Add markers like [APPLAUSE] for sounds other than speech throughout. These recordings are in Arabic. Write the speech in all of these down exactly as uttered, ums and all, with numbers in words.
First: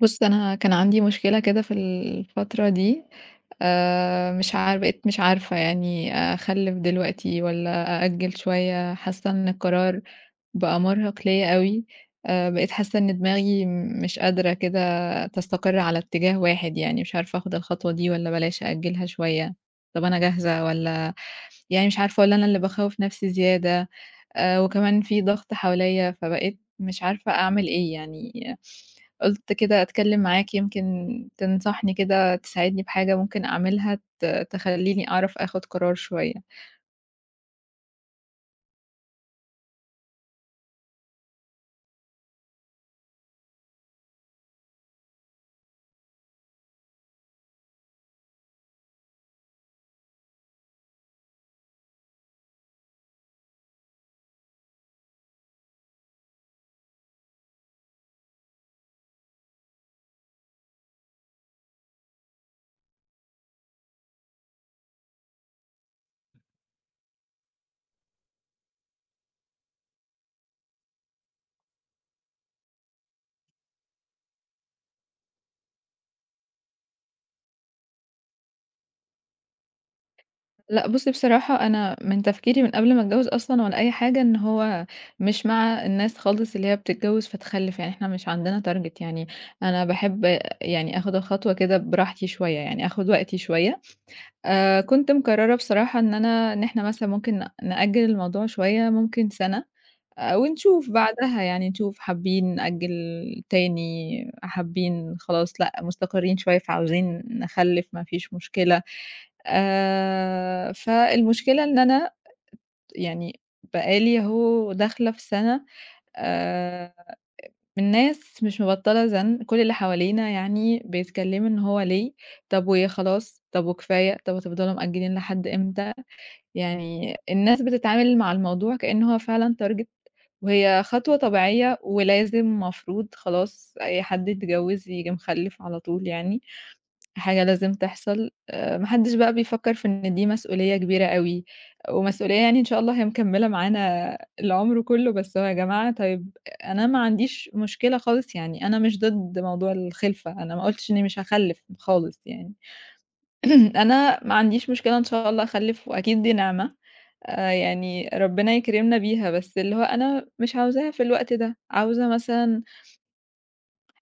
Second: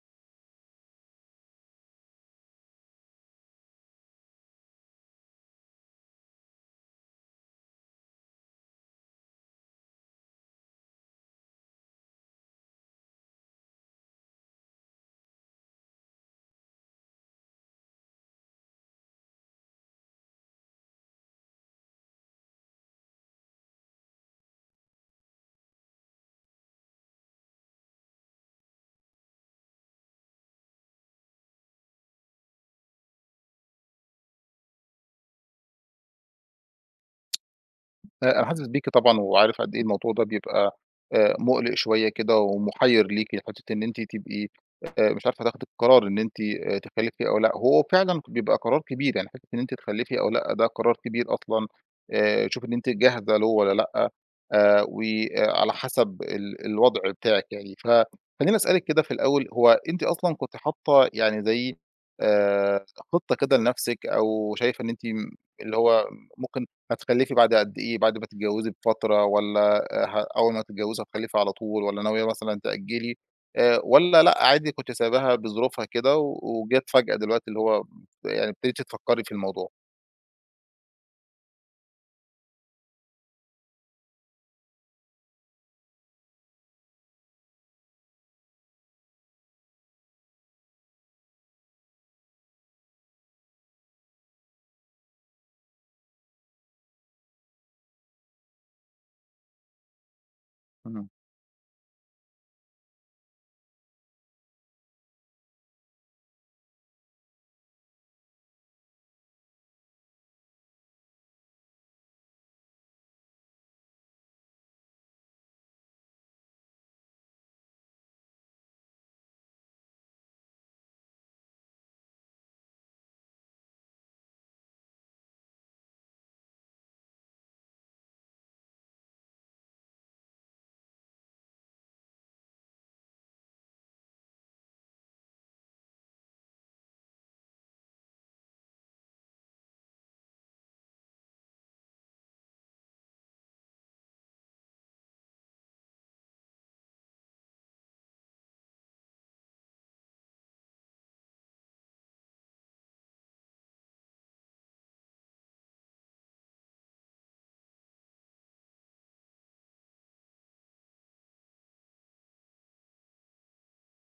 بُص، أنا كان عندي مشكلة كده في الفترة دي. آآ مش عار بقيت مش عارفة يعني أخلِّف دلوقتي والّا أأجِّل شوية، حاسة إن القرار بقى مرهق ليّا أوي. آآ بقيت حاسة إن دماغي م- مش قادرة كده تستقر على اتجاه واحد يعني، مش عارفة آخد الخطوة دي والّا بلاش أأجلها شوية. طب أنا جاهزة والّا يعني مش عارفة، والّا أنا اللي باخوّف نفسي زيادة. آآ وكمان في ضغط حواليّا، فبقيت مش عارفة أعمل إيه يعني. قُلت كده أتكلم معاك يمكن تنصحني كده، تساعدني بحاجة ممكن أعملها ت تخلّيني أعرف آخد قرار شوية. آآ أنا حاسس بيكِ طبعًا وعارف قد إيه الموضوع ده بيبقى آآ مُقلِق شوية كده ومُحيّر ليكِ، حتّة إن أنتِ تبقي آآ مش عارفة تاخدي القرار إن أنتِ آآ تخلّفي أو لأ، هو فعلًا بيبقى قرار كبير، يعني حتّة إن أنتِ تخلّفي أو لأ ده قرار كبير أصلًا، آآ شوفي إن أنتِ جاهزة له والّا لأ، آآ وعلى حسب ال الوضع بتاعِك يعني. فخلّيني أسألِك كده في الأول، هو أنتِ أصلًا كنتِ حاطّة يعني زي آآ خطة كده لنَفْسِك أو شايفة إن أنتِ م اللي هو ممكن هتخلّفي بعد قد إيه، بعد ما تتجوّزي بفترة والّا ه أول ما تتجوّزي هتخلّفي على طول والّا ناوية مثلًا تأجّلي آآ والّا لأ عادي كنتِ سايباها بظروفها كده و وجات فجأة دلوقتي اللي هو يعني ابتديتِ تفكّري في الموضوع؟ لأ بُصّي بصراحة أنا من تفكيري من قبل ما أتجوّز أصلًا ولا أي حاجة، إن هو مش مع الناس خالص اللي هي بتتجوّز فتخلّف، يعني إحنا مش عندنا target يعني. أنا باحب يعني آخُد الخطوة كده براحتي شوية، يعني آخُد وقتي شوية. آآ كنت مقرّرة بصراحة إن أنا إن إحنا مثلًا ممكن ن نأجّل الموضوع شوية، ممكن سَنة، آآ ونشوف إمم، بعدها يعني نشوف حابّين نأجّل تاني، حابّين خلاص لأ مستقرّين شوية فعاوزين نخلّف ما فيش مشكلة. آآ، فالمشكلة إن أنا يعني بقى لي أهو داخلة في سَنة، آآ، من ناس مش مبطّلة زَن، كل اللي حوالينا يعني بيتكلّموا إن هو ليه، طب وإيه خلاص، طب وكفاية، طب هتفضلوا مأجّلين لحد إمتى؟ يعني الناس بتتعامل مع الموضوع كإن هو فعلًا target، وهي خطوة طبيعية ولازم مفروض خلاص أي حد يتجوّز ييجي مخلّف على طول يعني. حاجة لازم تحصل، آآ ما حدش بقى بيفكّر في إن دي مسؤولية كبيرة أوي، ومسؤولية يعني إن شاء الله هي مكمّلة معانا العمر كلّه. بس هو يا جماعة طيب، أنا ما عنديش مشكلة خالص يعني، أنا مش ضد موضوع الخِلفة، أنا ما قُلتش إنّي مش هاخلّف خالص يعني. [CLEARS THROAT] أنا ما عنديش مشكلة إن شاء الله أخلّف وأكيد دي نعمة، آآ يعني ربنا يكرمنا بيها. بس اللي هو أنا مش عاوزاها في الوقت ده، عاوزة مثلًا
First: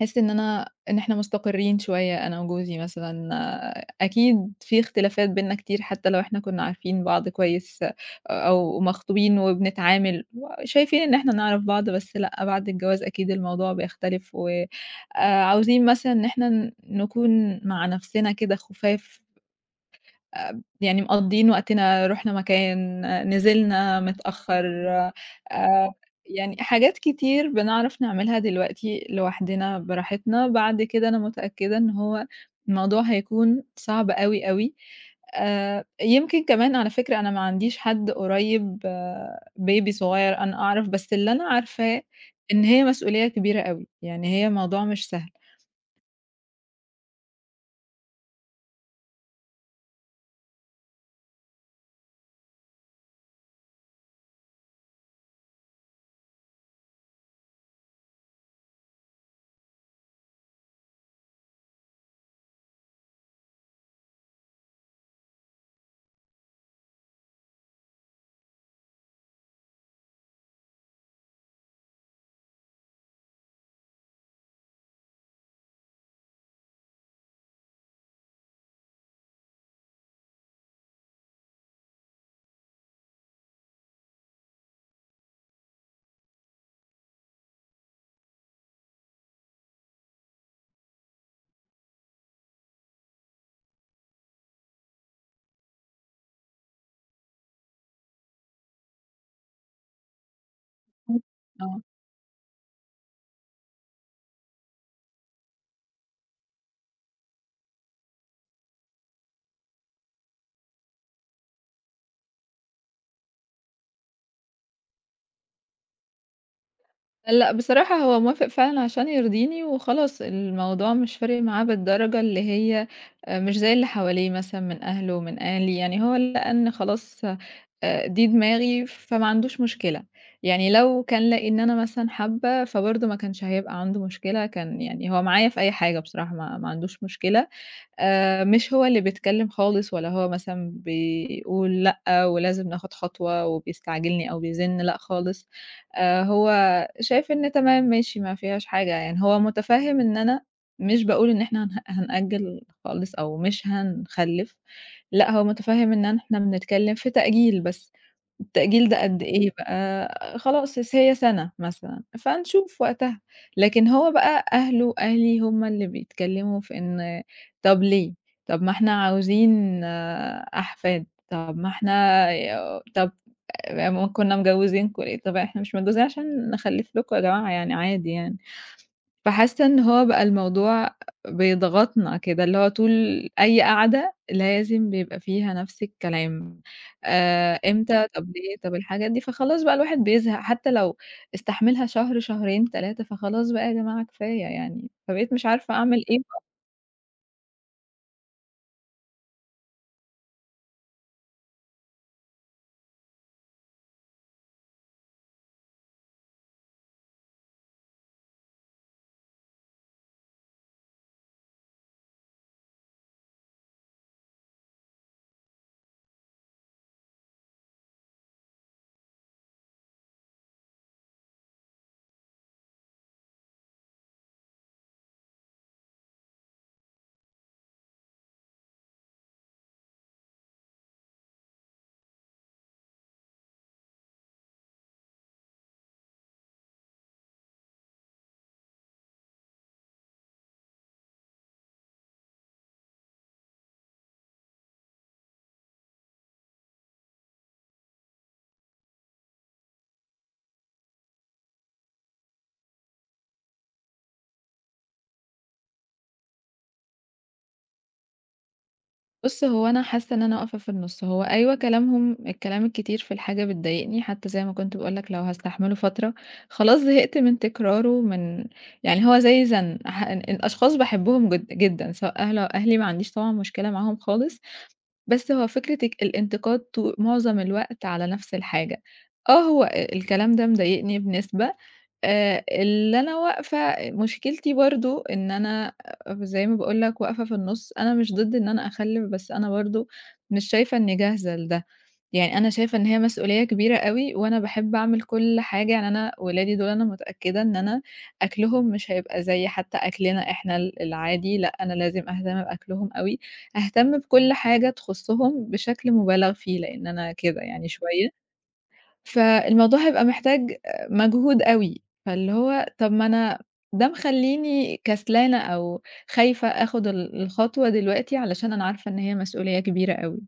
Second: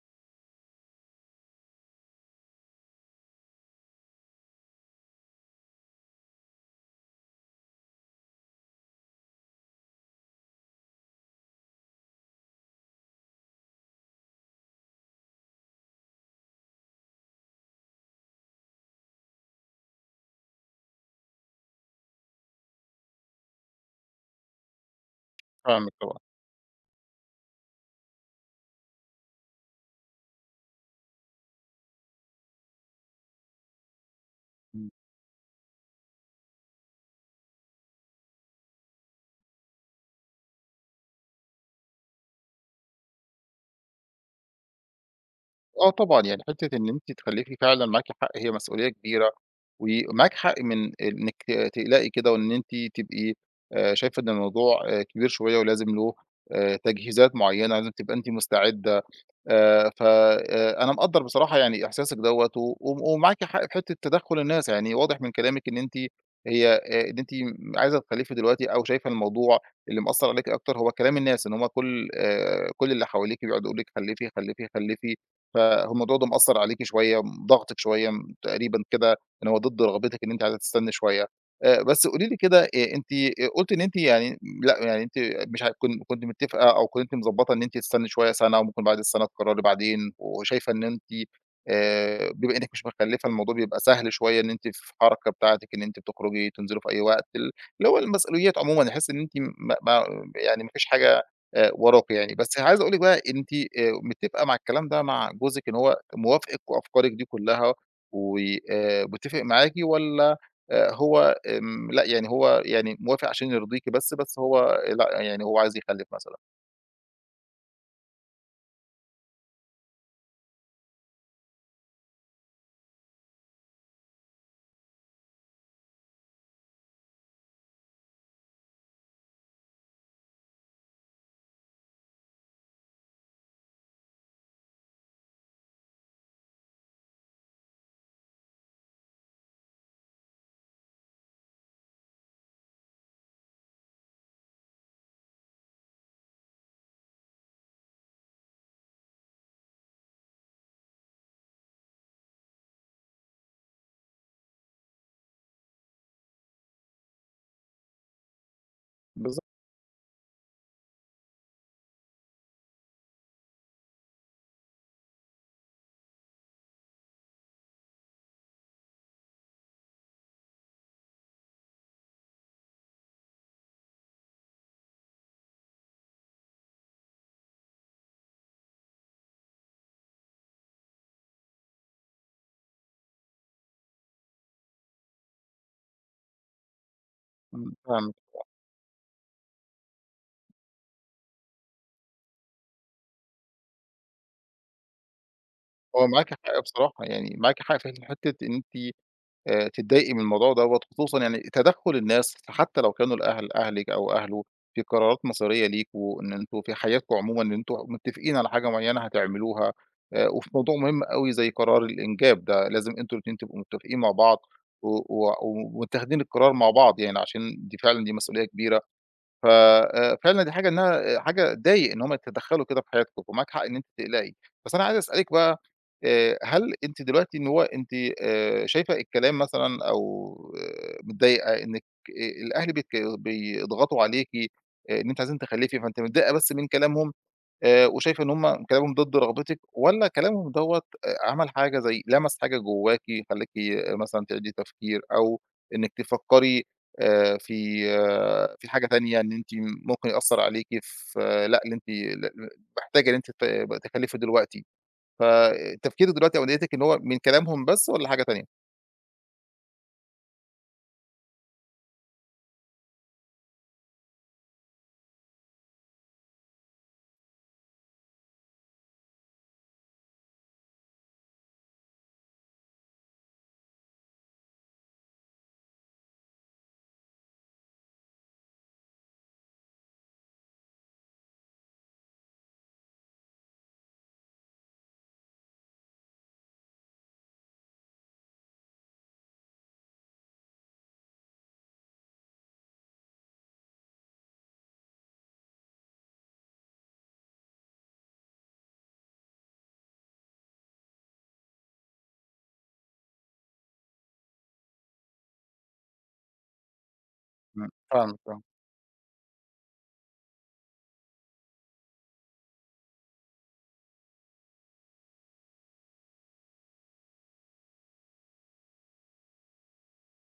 أحس إن أنا إن إحنا مستقرين شوية أنا وجوزي مثلًا. آه، أكيد في اختلافات بيننا كتير حتى لو إحنا كنا عارفين بعض كويس. آه، أو مخطوبين وبنتعامل شايفين إن إحنا نعرف بعض، بس لأ، بعد الجواز أكيد الموضوع بيختلف. و آآ، عاوزين مثلًا إن إحنا نكون مع نفسنا كده خُفاف. آآ يعني مقضّيين وقتنا، رُحنا مكان، آه، نزلنا متأخّر. فاهمِك آآ طبعًا، يعني حاجات كتير بنعرف نعملها دلوقتي لوحدنا براحتنا، بعد كده أنا متأكدة إن هو الموضوع هيكون صعب أوي، أوي. إمم. آآ يمكن كمان على فكرة أنا ما عنديش حد قريب. آه، baby صغير أنا أعرف، بس اللي أنا عارفاه إن هي مسؤولية كبيرة أوي، يعني هي موضوع مش سهل. آه طبعًا، يعني حتّة إن أنتِ تخلّفي فعلًا معاكِ حق هي مسؤولية كبيرة ومعاكِ حق من إنِّك ت تقلقي كده وإن أنتِ تبقي آآ شايفة إن الموضوع آه، كبير شوية ولازم له آآ تجهيزات معيّنة، لازم تبقى أنتِ مستعدة آآ ف آآ أنا مقدّر بصراحة يعني إحساسِك دوّة، و و ومعاكِ حق في حتّة تدخُّل الناس، يعني واضح من كلامِك إن أنتِ هي آآ إن أنتِ عايزة تخلّفي دلوقتي أو شايفة الموضوع اللي مأثّر عليكِ أكتر هو كلام الناس، إن هم كل آآ كل اللي حواليكِ بيقعدوا يقولوا لِك خلّفي، خلّفي، خلّفي، فالموضوع ده مأثّر عليكِ شوية، م ضاغطِك شوية م تقريبًا كده إن هو ضد رغبتِك إن أنتِ عايزة تستنّي شوية. آآ بس قولي لي كده آآ أنتِ آآ قُلتِ إن أنتِ يعني لأ، يعني أنتِ مش ه كن كنتِ متفقة أو كنتِ مضبطة إن أنتِ تستني شوية سنة وممكن بعد السنة تقرري بعدين، وشايفة إن أنتِ آآ، بما إنِّك مش مخلفة الموضوع بيبقى سهل شوية إن أنتِ في الحركة بتاعتِك إن أنتِ بتخرجي تنزلي في أي وقت، ال اللي هو المسؤوليات عمومًا تحسي إن أنتِ ما ما يعني ما فيش حاجة آآ، آه. وراكِ يعني، بس عايز أقول لِك بقى أنتِ آآ، متفقة مع الكلام ده مع جوزِك إن هو موافقِك وأفكارِك دي كلها و آآ، متفق معاكِ والّا آآ، هو آمم، لأ يعني هو يعني موافق عشان يرضيكِ بس، بس هو لأ، يعني هو عايز يخلّف مثلًا. لأ، بصراحة هو موافق فعلًا عشان يرضيني وخلاص، الموضوع مش فارق معاه بالدرجة اللي هي آآ مش زي اللي حواليه مثلًا من أهله ومن أهلي، يعني هو لقى إن خلاص آآ دي دماغي فما عندوش مشكلة. يعني لو كان لقي إن أنا مثلًا حابة فبرضه ما كانش هيبقى عنده مشكلة، كان يعني هو معايا في أي حاجة بصراحة ما ما عندوش مشكلة. آآ مش هو اللي بيتكلّم خالص ولا هو مثلًا بيقول لأ ولازم ناخُد خطوة وبيستعجلني أو بيزِن، لأ خالص. آآ هو شايف إن تمام ماشي ما فيهاش حاجة، يعني هو متفهِّم إن أنا مش باقول إن إحنا هنه هنأجّل خالص أو مش هنخلِّف. لأ، هو متفهِّم إن إحنا بنتكلّم في تأجيل بس، التأجيل ده قد بالضبط، إيه بقى، خلاص س هي سَنة مثلًا، فنشوف وقتها. لكن هو بقى أهله أهلي هم اللي بيتكلّموا في إن طَب ليه، طَب ما إحنا عاوزين أحفاد، طَب ما إحنا ي طَب ما كُنّا مجوّزينكم ليه، طَب إحنا مش متجوّزين عشان نخلّف لكم يا جماعة يعني عادي يعني. فحاسة إن هو بقى الموضوع بيضغطنا كده، اللي هو طول أي قعدة لازم بيبقى فيها نفس الكلام، آآ إمم، إمتى، فاهمِك. طب ليه، طب الحاجات دي، فخلاص بقى الواحد بيزهق حتى لو استحملها شهر، شهرين، ثلاثة، فخلاص بقى يا جماعة كفاية يعني، فبقيت مش عارفة أعمل هو إيه. معاكِ حق بصراحة، يعني معاكِ حق في حتّة إن أنتِ آآ تتضايقي من الموضوع دوّة، خصوصًا يعني تدخُّل الناس حتى لو كانوا الأهل أهلِك أو أهله في قرارات مصيرية ليكم، إن أنتم في حياتكم عمومًا إن أنتم متّفقين على حاجة معيّنة هتعملوها، آآ وفي موضوع مهم أوي زي قرار الإنجاب ده، لازم أنتم الاتنين تبقوا متّفقين مع بعض و و ومتاخدين القرار مع بعض يعني، عشان دي فعلًا دي مسؤولية كبيرة ف آآ فعلًا دي حاجة إنها حاجة تضايق إن هم يتدخّلوا كده في حياتكم، ومعاك حق إن أنتِ تقلقي. بس أنا عايز أسألِك بقى آآ هل أنتِ دلوقتي إن هو أنتِ آآ شايفة الكلام مثلًا أو آه، متضايقة إنِّك آآ الأهل بيتك بيضغطوا عليكِ، إن أنتِ عايزين تخلّفي، فأنتِ متضايقة بس من كلامهم؟ آآ وشايفة إن هم كلامهم ضد رغبتِك والّا كلامهم دوّة آآ عمل حاجة زي لمس حاجة جواكِ خلّاكِ مثلًا تعيدي تفكير أو إنِّك تفكّري آآ في آه، في حاجة تانية إن أنتِ ممكن يأثّر عليكِ في آه، لأ اللي أنتِ ل محتاجة إن أنتِ ت تخلّفي دلوقتي، فتفكيرِك دلوقتي أو نيّتِك إن هو من كلامهم بس والّا حاجة تانية؟ بُص، هو أنا حاسة إن أنا واقفة في النُص، هو أيوه كلامهم الكلام الكتير في الحاجة بتضايقني، حتى زي ما كنت باقول لك لو هاستحمله فترة، خلاص زهقت من تكراره من يعني، هو زي زَن، ح أشخاص باحبهم جد جدًا، سواء أهلي أو أهلي ما عنديش طبعًا مشكلة معاهم خالص، بس هو فكرة الك الانتقاد طو معظم الوقت على نفس الحاجة. آه، هو أ الكلام ده مضايقني بنسبة، آآ اللي أنا واقفة مشكلتي برضه إن أنا زي ما باقول لك واقفة في النُص، أنا مش ضد إن أنا أخلِّف، بس أنا برضه مش شايفة إني جاهزة لده. يعني أنا شايفة إن هي مسؤولية كبيرة أوي، وأنا باحب أعمل كل حاجة، يعني أنا ولادي دول أنا متأكدة إن أنا أكلهم مش هيبقى زي حتى أكلنا إحنا ال العادي، لأ أنا لازم أهتم بأكلهم أوي، أهتم بكل حاجة تخصهم بشكل مبالغ فيه، لإن أنا كده يعني إمم، شوية. فاهمِك آه. فالموضوع هيبقى محتاج مجهود أوي، فاللي هو طب ما أنا ده مخلّيني كسلانة أو خايفة آخد ال الخطوة دلوقتي علشان أنا عارفة إن هي مسؤولية كبيرة أوي.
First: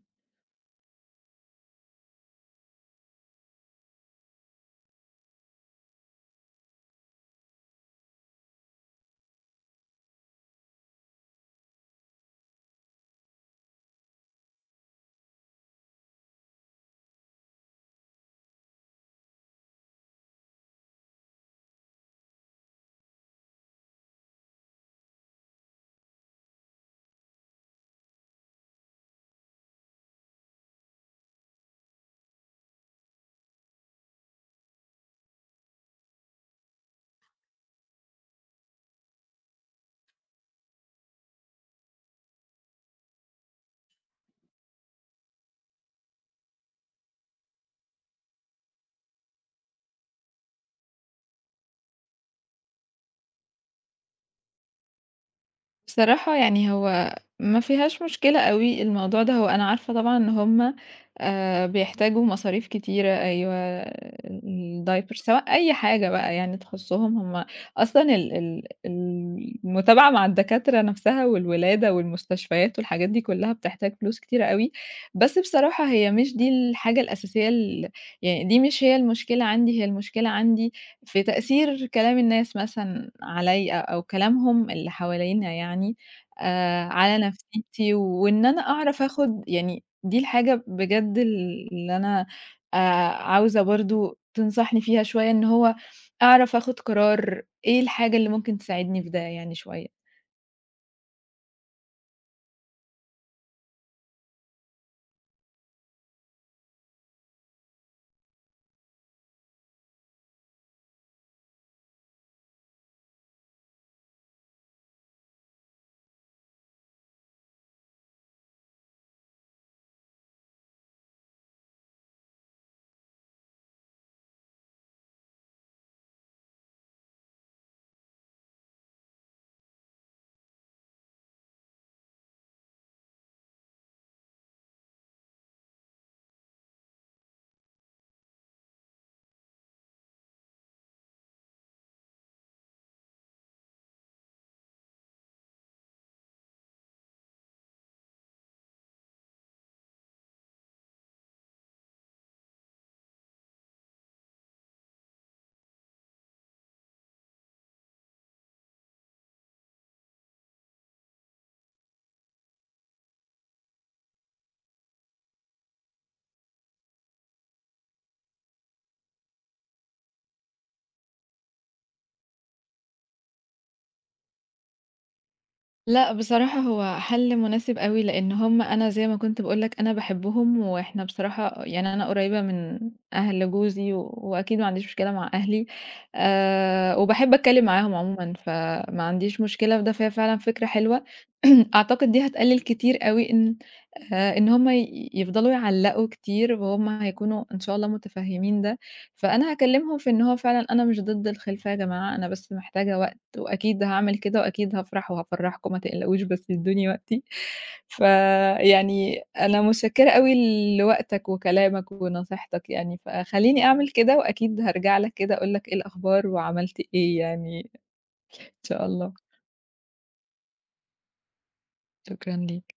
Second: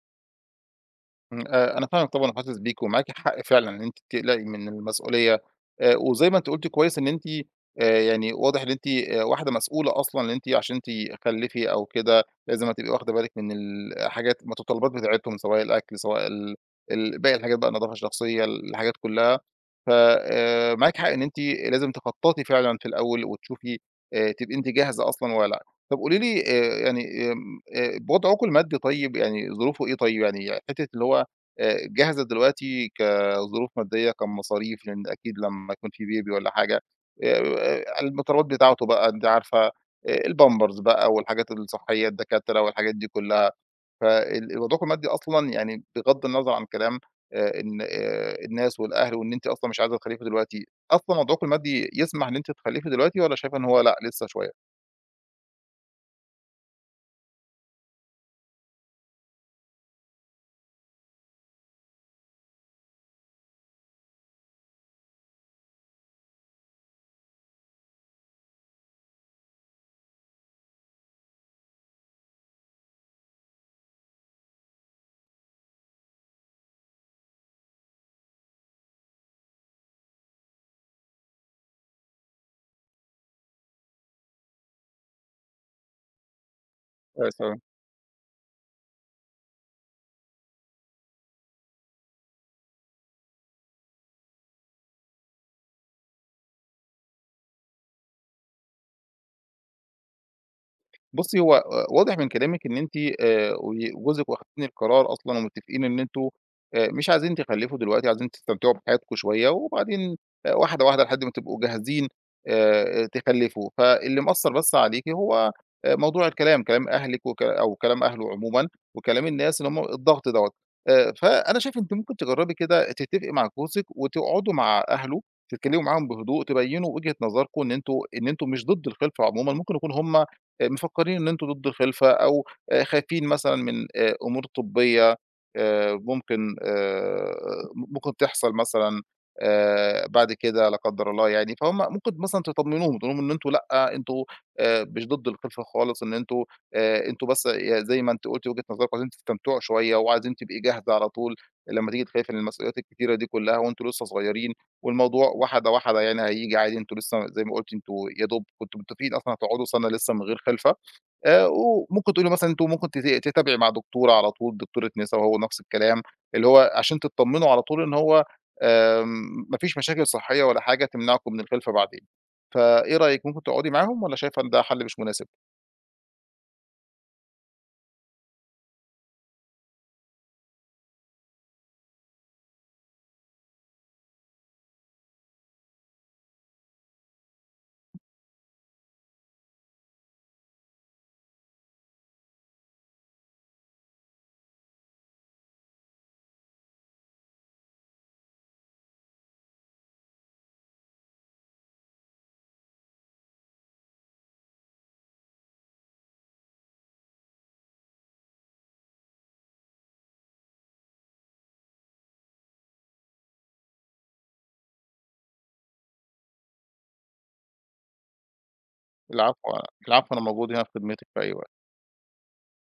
إمم، آآ، أنا فاهمِك طبعًا وحاسس بيكِ، ومعاكِ حق فعلًا إن أنتِ بتقلقي من المسؤولية، آآ، وزي ما أنتِ قلتِ كويس إن أنتِ آآ، يعني واضح إن أنتِ آآ، واحدة مسؤولة أصلًا، إن أنتِ عشان تخلّفي أو كده لازم هتبقي واخدة بالِك من الحاجات المتطلبات بتاعتهم، سواء الأكل، سواء ال ال باقي الحاجات بقى، النضافة الشخصية، الحاجات كلها. ف آآ، معاكِ حق إن أنتِ لازم تخططي فعلًا في الأول وتشوفي آآ، تبقي أنتِ جاهزة أصلًا والّا لأ. طب قولي لي آآ، يعني آمم، آآ، وضعكم المادي طيب، يعني ظروفه إيه طيب؟ يعني حتة اللي هو آآ جاهزة دلوقتي كظروف مادية، كمصاريف، لإن أكيد لمّا يكون في baby والّا حاجة آآ المطالبات بتاعته بقى أنتِ عارفة آآ الpampers بقى والحاجات الصحية، الدكاترة والحاجات دي كلّها، فال وضعكم المادي أصلًا يعني بغض النظر عن كلام آآ إن آآ الناس والأهل وإن أنتِ أصلًا مش عايزة تخلّفي دلوقتي، أصلًا وضعكم المادي يسمح إن أنتِ تخلّفي دلوقتي والّا شايفة إن هو لأ لسه شوية؟ بصراحة يعني هو ما فيهاش مشكلة أوي الموضوع ده، هو أنا عارفة طبعًا إن هُم آآ بيحتاجوا مصاريف كتيرة، أيوه الdiaper سواء أي حاجة بقى يعني تخصُّهم هُم، أصلًا ال ال المتابعة مع الدكاترة نَفْسها والولادة والمستشفيات والحاجات دي كُلّها بتحتاج فلوس كتيرة أوي. بس بصراحة هي مش دي الحاجة الأساسية ال، يعني دي مش هي المشكلة عندي، هي المشكلة عندي في تأثير كلام الناس مثلًا عليّا أو كلامهم اللي حوالينا يعني، آآ، على آه، نفسيتي، وإن أنا أعرف آخُد يعني دي الحاجة بجد اللي أنا آآ، عاوزة برضه تنصحني فيها شوية، إن هو أعرف آخُد قرار إيه الحاجة اللي ممكن تساعدني في ده يعني شوية. بُصّي، هو آآ واضح من كلامِك إن أنتِ آآ و وجوزِك واخدين القرار أصلًا ومتّفقين إن أنتم آآ مش عايزين تخلّفوا دلوقتي، عايزين تستمتعوا بحياتكم شوية وبعدين آآ واحدة، واحدة لحد ما تبقوا جاهزين آآ تخلّفوا، فاللي مأثّر بس عليكِ هو آآ موضوع الكلام، كلام أهلِك وك أو كلام أهله عمومًا وكلام الناس اللي هم الضغط دوّة. آآ فأنا شايف أنتِ ممكن تجرّبي كده تتفقي مع جوزِك وتقعدوا مع أهله، تتكلّموا معاهم بهدوء، تبيّنوا وجهة نظركم إن أنتم إن أنتم مش ضد الخِلفة عمومًا، ممكن يكون هم آآ مفكّرين إن أنتم ضد الخِلفة أو آآ خايفين مثلًا من آآ أمور طبّية آآ ممكن آآ ممكن تحصل مثلًا آآ بعد كده لا قدّر الله يعني، فهُم ممكن مثلًا تطمّنوهم، تقول لهم إن أنتم لأ، أنتم آآ مش ضد الخِلفة خالص، إن أنتم آآ أنتم بس ي زي ما أنتِ قُلتِ وجهة نظركم عايزين تستمتعوا شوية وعايزين تبقي جاهزة على طول لمّا تيجي تخافي من المسؤوليات الكتيرة دي كُلّها وأنتم لسه صغيرين. والموضوع واحدة، واحدة يعني هييجي عادي، أنتم لسه زي ما قُلتِ أنتم يا دوب كنتم متفقين أصلًا هتقعدوا سَنة لسه من غير خلفة، آآ وممكن تقولي مثلًا أنتم ممكن تت تتابعي مع دكتورة على طول، دكتورة نسا وهو نفس الكلام، اللي هو عشان تطمنوا على طول إن هو آمم ما فيش مشاكل صحية ولا حاجة تمنعكم من الخلفة بعدين. فإيه رأيِك ممكن تقعدي معاهم والّا شايفة إن ده حل مش مناسب؟ لأ، بصراحة هو حل مناسب أوي، لإن هُم أنا زي ما كنت باقول لك أنا باحبهم، وإحنا بصراحة يعني أنا قريبة من أهل جوزي، و... وأكيد ما عنديش مشكلة مع أهلي. آآ، وباحب أتكلم معاهم عمومًا، فما عنديش مشكلة في ده، فهي فعلًا فكرة حلوة. [CLEARS THROAT] أعتقد دي هتقلل كتير أوي إن آآ، إن هُم ي يفضلوا يعلقوا كتير، وهُم هيكونوا إن شاء الله متفهمين ده. فأنا هاكلمهم في إن هو فعلًا أنا مش ضد الخلفة يا جماعة، أنا بس محتاجة وقت. وأكيد هاعمل كده وأكيد هافرح وهافرّحكم، ما تقلقوش بس ادّوني وقتي. فيعني أنا متشكّرة أوي لوقتك وكلامك ونصيحتك يعني، فخلّيني أعمل كده وأكيد هارجع لك كده أقول لك إيه الأخبار وعملت إيه يعني إن شاء الله. العفو، العفو أنا موجود هنا في خدمتِك في أي وقت. شكرًا ليك.